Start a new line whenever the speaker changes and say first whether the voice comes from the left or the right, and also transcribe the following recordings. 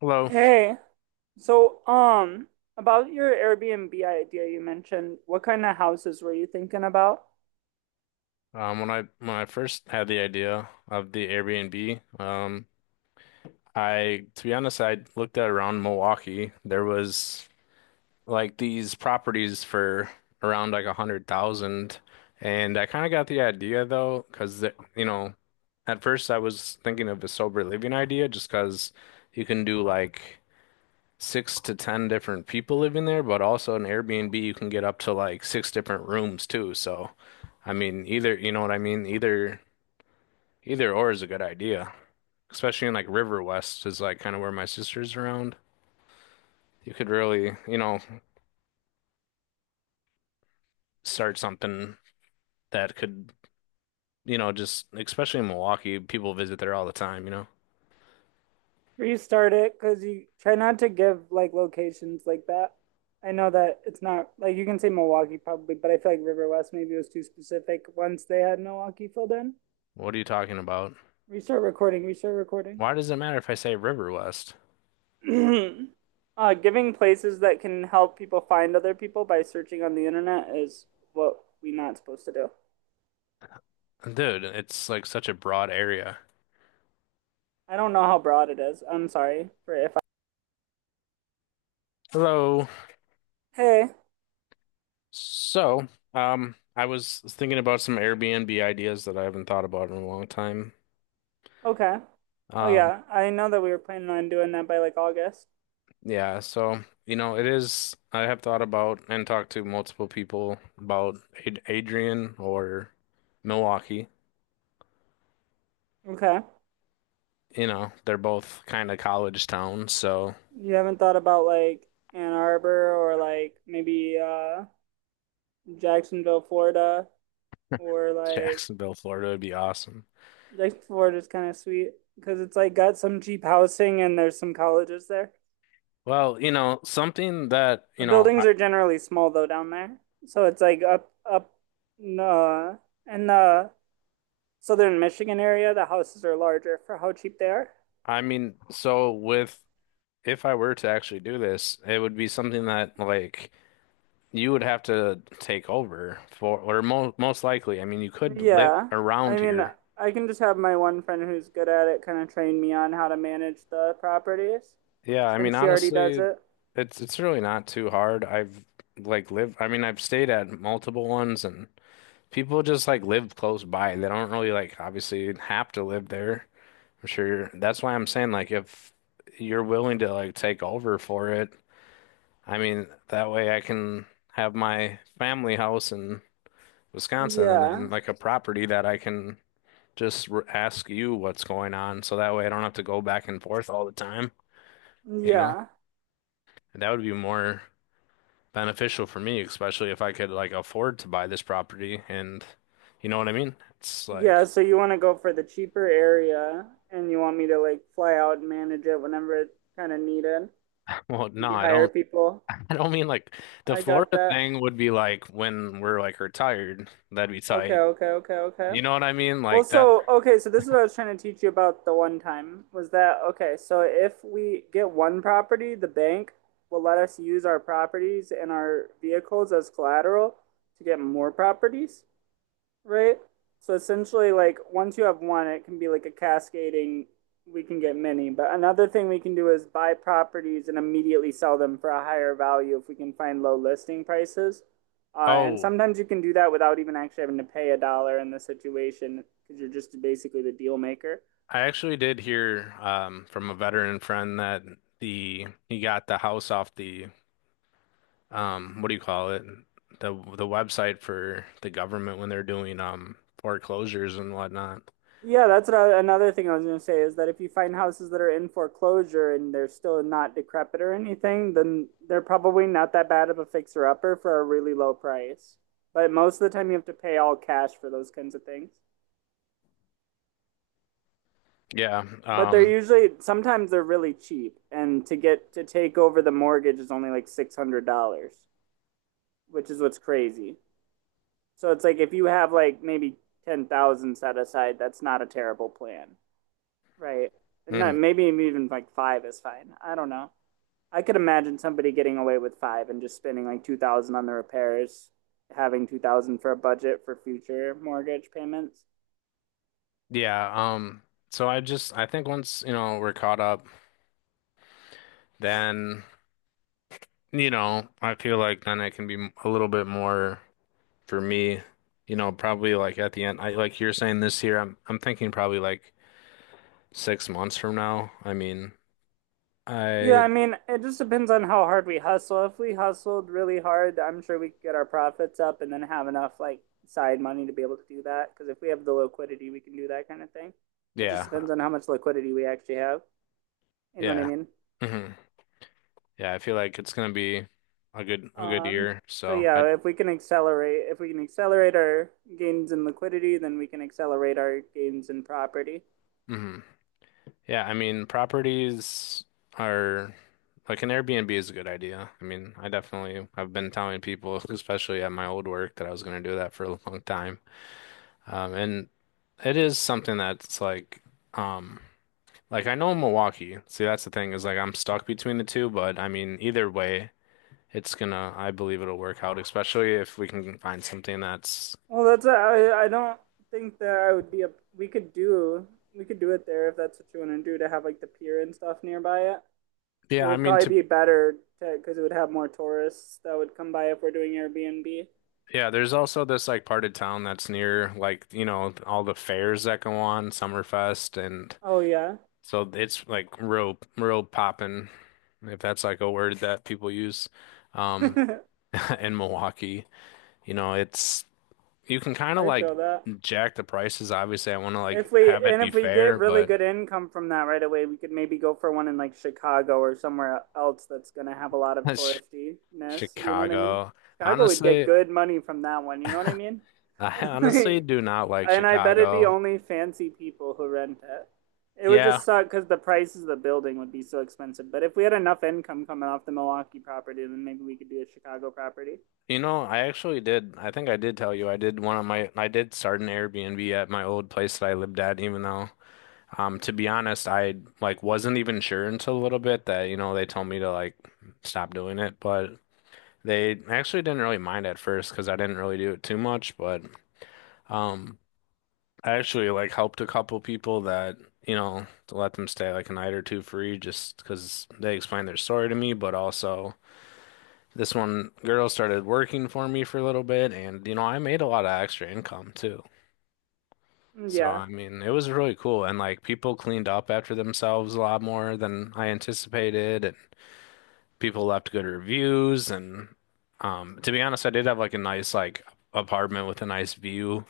left: Hello.
right: Hey, so um, about your Airbnb idea you mentioned, what kind of houses were you thinking about?
left: When I first had the idea of the Airbnb, I to be honest, I looked at around Milwaukee. There was like these properties for around like 100,000, and I kind of got the idea though, because you know, at first I was thinking of a sober living idea, just because you can do like 6 to 10 different people living there, but also an Airbnb you can get up to like 6 different rooms too. So. I mean, either, you know what I mean? Either or is a good idea, especially in like River West is like kind of where my sister's around. You could really, start something that could, just especially in Milwaukee, people visit there all the time.
right: Restart it because you try not to give like locations like that. I know that it's not like you can say Milwaukee probably, but I feel like River West maybe was too specific once they had Milwaukee filled in.
left: What are you talking about?
right: Restart recording, restart recording.
left: Why does it matter if I say River West?
right: Giving places that can help people find other people by searching on the internet is what we're not supposed to do.
left: Dude, it's like such a broad area.
right: I don't know how broad it is. I'm sorry for if I.
left: Hello.
right: Hey.
left: So, I was thinking about some Airbnb ideas that I haven't thought about in a long time.
right: Okay. Oh
left: Um,
right: yeah, I know that we were planning on doing that by like August.
left: Yeah, so you know, it is. I have thought about and talked to multiple people about Ad Adrian or Milwaukee.
right: Okay.
left: You know, they're both kind of college towns, so
right: You haven't thought about like Ann Arbor or like maybe Jacksonville, Florida, or like
left: Jacksonville, Florida would be awesome.
right: Jacksonville, Florida is kind of sweet because it's like got some cheap housing and there's some colleges there.
left: Well, you know, something that,
right: The
left: you know,
right: buildings are generally small though down there, so it's like up uh, in the southern Michigan area. The houses are larger for how cheap they are.
left: I mean, so with if I were to actually do this, it would be something that like you would have to take over for, or mo most likely. I mean, you could live
right: Yeah. I
left: around
right: mean,
left: here.
right: I can just have my one friend who's good at it kind of train me on how to manage the properties
left: Yeah, I mean,
right: since she already does
left: honestly,
right: it.
left: it's really not too hard. I mean, I've stayed at multiple ones and people just like live close by. They don't really like obviously have to live there. I'm sure that's why I'm saying like if you're willing to like take over for it, I mean, that way I can have my family house in Wisconsin and then
right: Yeah.
left: like a property that I can just r ask you what's going on so that way I don't have to go back and forth all the time, you know?
right: Yeah.
left: And that would be more beneficial for me, especially if I could like afford to buy this property and you know what I mean? It's
right: Yeah,
left: like,
right: so you want to go for the cheaper area and you want me to like fly out and manage it whenever it's kind of needed.
left: well,
right: Maybe hire people.
left: I don't mean like the
right: I got
left: Florida
right: that.
left: thing would be like when we're like retired, that'd be
right: Okay,
left: tight.
right: okay, okay, okay.
left: You know what I mean?
right: Well,
left: Like that.
right: so okay, so this is what I was trying to teach you about the one time was that okay, so if we get one property, the bank will let us use our properties and our vehicles as collateral to get more properties, right? So essentially, like once you have one, it can be like a cascading. We can get many, but another thing we can do is buy properties and immediately sell them for a higher value if we can find low listing prices. And
left: Oh,
right: sometimes you can do that without even actually having to pay a dollar in the situation because you're just basically the deal maker.
left: I actually did hear from a veteran friend that the he got the house off the what do you call it? The website for the government when they're doing foreclosures and whatnot.
right: Yeah, that's another thing I was going to say is that if you find houses that are in foreclosure and they're still not decrepit or anything, then they're probably not that bad of a fixer upper for a really low price. But most of the time, you have to pay all cash for those kinds of things.
left: Yeah.
right: But they're
left: Um
right: usually sometimes they're really cheap, and to get to take over the mortgage is only like $600, which is what's crazy. So it's like if you have like maybe 10,000 set aside, that's not a terrible plan. Right. Not,
left: mhm.
right: maybe even like five is fine. I don't know. I could imagine somebody getting away with five and just spending like 2,000 on the repairs, having 2,000 for a budget for future mortgage payments.
left: Yeah, so I just I think once, you know, we're caught up, then, you know, I feel like then it can be a little bit more for me, you know, probably like at the end. I like you're saying this year, I'm thinking probably like 6 months from now. I mean,
right: Yeah,
left: I
right: I mean, it just depends on how hard we hustle. If we hustled really hard, I'm sure we could get our profits up and then have enough like side money to be able to do that. Because if we have the liquidity, we can do that kind of thing. It just
left: Yeah,
right: depends on how much liquidity we actually have. You know what I
left: yeah.
right: mean?
left: hmm Yeah, I feel like it's gonna be a good
right: Um,
left: year.
right: so
left: So
right: yeah,
left: I
right: if we can accelerate our gains in liquidity, then we can accelerate our gains in property.
left: mhm. Yeah, I mean, properties are like an Airbnb is a good idea. I mean, I definitely have been telling people, especially at my old work, that I was going to do that for a long time. And it is something that's um, like I know Milwaukee. See, that's the thing is like I'm stuck between the two, but I mean, either way, it's gonna, I believe it'll work out, especially if we can find something that's,
right: Well, that's I don't think that I would be a we could do we could do it there if that's what you want to do to have like the pier and stuff nearby it.
left: yeah,
right: It
left: I
right: would
left: mean,
right: probably
left: to
right: be better because it would have more tourists that would come by if we're doing Airbnb.
left: yeah, there's also this like part of town that's near like, you know, all the fairs that go on, Summerfest, and
right: Oh yeah,
left: so it's like real poppin', if that's like a word that people use,
right: I
left: um, in Milwaukee. You know, it's you can kind of like
right: feel that.
left: jack the prices. Obviously, I want to like
right: If we
left: have it
right: and
left: be
right: if we get
left: fair,
right: really
left: but
right: good income from that right away, we could maybe go for one in like Chicago or somewhere else that's gonna have a lot of
left: that's
right: touristiness. You know what I mean?
left: Chicago.
right: Chicago would get
left: Honestly,
right: good money from that one. You know what I mean?
left: I honestly do not like
right: And I bet it'd be
left: Chicago.
right: only fancy people who rent it. It would
left: Yeah,
right: just suck because the prices of the building would be so expensive. But if we had enough income coming off the Milwaukee property, then maybe we could do a Chicago property.
left: you know, I actually did. I think I did tell you I did start an Airbnb at my old place that I lived at, even though to be honest, I like wasn't even sure until a little bit that, you know, they told me to like stop doing it, but they actually didn't really mind at first because I didn't really do it too much, but um I actually like helped a couple people that, you know, to let them stay like a night or two free just because they explained their story to me, but also this one girl started working for me for a little bit, and you know, I made a lot of extra income too.
right: Mm,
left: So,
right: yeah.
left: I mean, it was really cool. And like people cleaned up after themselves a lot more than I anticipated, and people left good reviews. And to be honest, I did have like a nice like apartment with a nice view,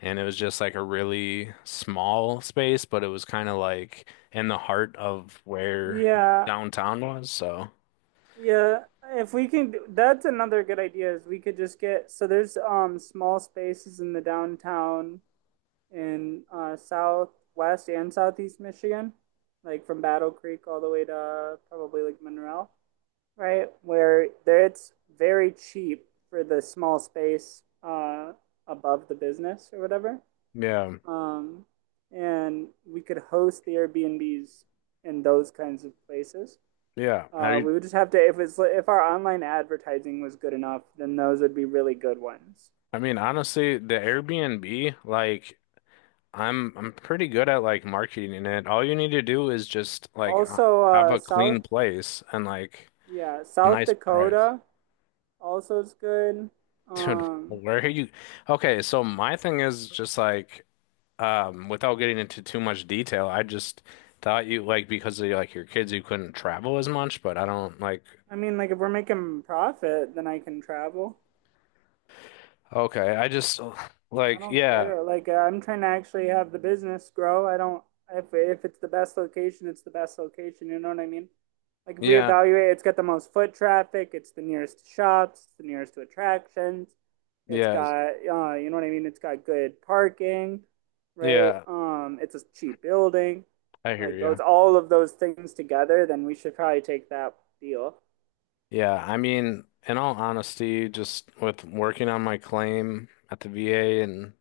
left: and it was just like a really small space, but it was kind of like in the heart of where
right: Yeah,
left: downtown was. So,
right: yeah, if we can, do- that's another good idea is we could just get, so there's small spaces in the downtown in southwest and southeast Michigan, like from Battle Creek all the way to probably like Monroe, right? Where there it's very cheap for the small space above the business or whatever.
left: yeah,
right: Um and we could host the Airbnbs in those kinds of places.
left: yeah. Have you
right: We would just have to if it's if our online advertising was good enough, then those would be really good ones.
left: I mean, honestly, the Airbnb, like I'm pretty good at like marketing it. All you need to do is just like
right: Also,
left: have a clean place and like a
right: South
left: nice price.
right: Dakota also is good.
left: Dude,
right: Um,
left: where are you? Okay, so my thing is just like without getting into too much detail, I just thought you like because of like your kids you couldn't travel as much, but I don't like
right: I mean, like if we're making profit, then I can travel.
left: okay, I just
right: I
left: like
right: don't
left: yeah,
right: care. I'm trying to actually have the business grow. I don't if it's the best location, it's the best location. You know what I mean? Like if we
left: yeah,
right: evaluate, it's got the most foot traffic. It's the nearest to shops. It's the nearest to attractions. It's
left: yeah,
right: got you know what I mean? It's got good parking, right?
left: yeah,
right: It's a cheap building.
left: I hear
right: Like
left: you.
right: those, all of those things together, then we should probably take that deal.
left: Yeah, I mean, in all honesty, just with working on my claim at the VA and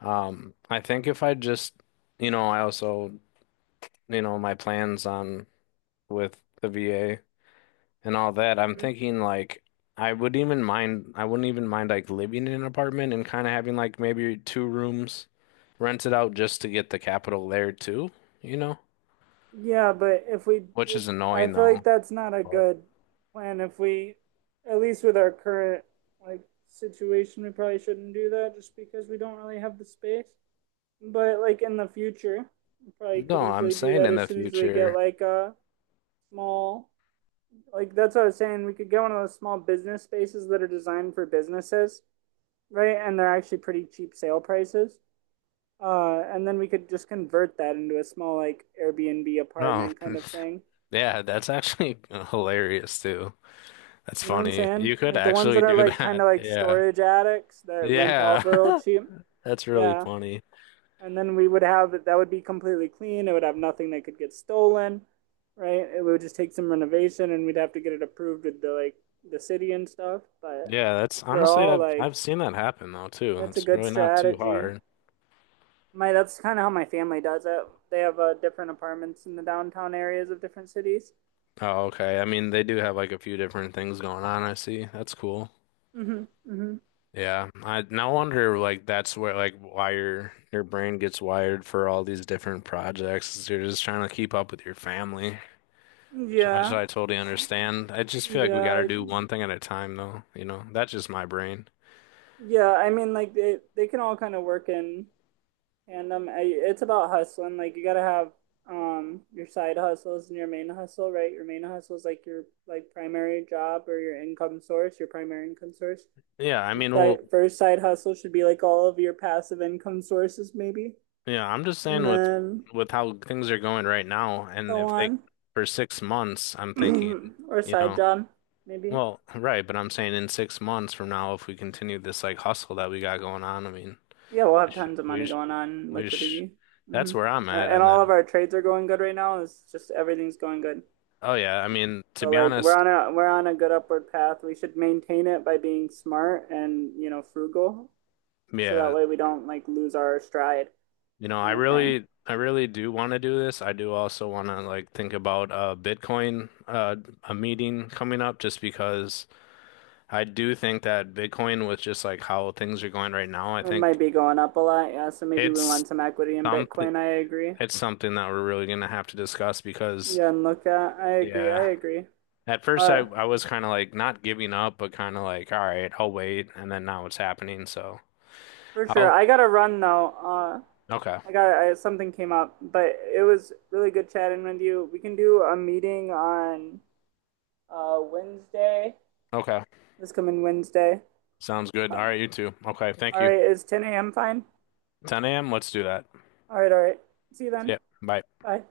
left: I think if I just, you know, I also, you know, my plans on with the VA and all that, I'm thinking like I wouldn't even mind like living in an apartment and kind of having like maybe two rooms rented out just to get the capital there too, you know,
right: Yeah, but if we
left: which
right: did,
left: is
right: I
left: annoying
right: feel
left: though.
right: like that's not a
left: But
right: good plan. If we, at least with our current like situation, we probably shouldn't do that just because we don't really have the space. But like in the future, we probably
left: no,
right: could
left: I'm
right: easily do
left: saying
right: that
left: in
right: as
left: the
right: soon as we
left: future.
right: get like a small, like that's what I was saying. We could get one of those small business spaces that are designed for businesses, right? And they're actually pretty cheap sale prices. And then we could just convert that into a small like Airbnb
left: No.
right: apartment kind of thing.
left: Yeah, that's actually hilarious too. That's
right: You know what I'm
left: funny.
right: saying?
left: You could
right: Like the ones
left: actually
right: that are
left: do
right: like kind
left: that.
right: of like
left: Yeah.
right: storage attics that rent out
left: Yeah.
right: for real cheap.
left: That's really
right: Yeah.
left: funny.
right: And then we would have it, that would be completely clean. It would have nothing that could get stolen, right? It would just take some renovation and we'd have to get it approved with the like the city and stuff. But
left: Yeah, that's honestly
right: overall,
left: I've
right: like
left: I've seen that happen though too.
right: that's a
left: It's
right: good
left: really not too
right: strategy.
left: hard.
right: My That's kind of how my family does it. They have different apartments in the downtown areas of different cities.
left: Oh, okay. I mean, they do have like a few different things going on, I see. That's cool.
right: Mm-hmm. Mm-hmm.
left: Yeah. I no wonder like that's where like wire your brain gets wired for all these different projects. Is You're just trying to keep up with your family. Which
right: Yeah.
left: I totally understand. I just feel like we
right: Yeah,
left: gotta
right: I,
left: do one thing at a time, though. You know, that's just my brain.
right: Yeah, I mean, like they can all kind of work in tandem. It's about hustling. Like you gotta have your side hustles and your main hustle, right? Your main hustle is like your like primary job or your income source, your primary income source.
left: Yeah, I
right: Your
left: mean,
right: side,
left: well,
right: first side hustle should be like all of your passive income sources, maybe,
left: yeah, I'm just saying
right: and then
left: with how things are going right now, and
right: so
left: if they
right: on,
left: for 6 months, I'm thinking,
right: or
left: you
right: side
left: know,
right: job, maybe.
left: well, right, but I'm saying in 6 months from now, if we continue this like hustle that we got going on, I mean,
right: Yeah, we'll
left: we
right: have
left: should,
right: tons of
left: we
right: money
left: should,
right: going on
left: we should,
right: liquidity. Mm-hmm.
left: that's where I'm at.
right: And
left: And
right: all of
left: then,
right: our trades are going good right now. It's just everything's going good.
left: oh yeah, I mean, to
right: So
left: be
right: like
left: honest,
right: we're on a good upward path. We should maintain it by being smart and you know frugal, so that
left: yeah,
right: way we don't like lose our stride
left: you know,
right: kind of thing.
left: I really do want to do this. I do also want to like think about Bitcoin a meeting coming up just because I do think that Bitcoin with just like how things are going right now, I
right: It
left: think
right: might be going up a lot, yeah. So maybe we
left: it's
right: want some equity in
left: something
right: Bitcoin. I agree.
left: it's something that we're really going to have to discuss because
right: Yeah, and look at I agree. I
left: yeah,
right: agree.
left: at first I
right: Uh,
left: I was kind of like not giving up but kind of like all right, I'll wait and then now it's happening. So,
right: for sure.
left: oh,
right: I gotta run though.
left: okay.
right: Something came up, but it was really good chatting with you. We can do a meeting on Wednesday.
left: Okay.
right: This coming Wednesday.
left: Sounds good. All
right: Uh,
left: right, you too. Okay, thank
right: all
left: you.
right: right, is 10 a.m. fine?
left: 10 a.m. Let's do that.
right: All right, all right. See you then.
left: Yeah. Bye.
right: Bye.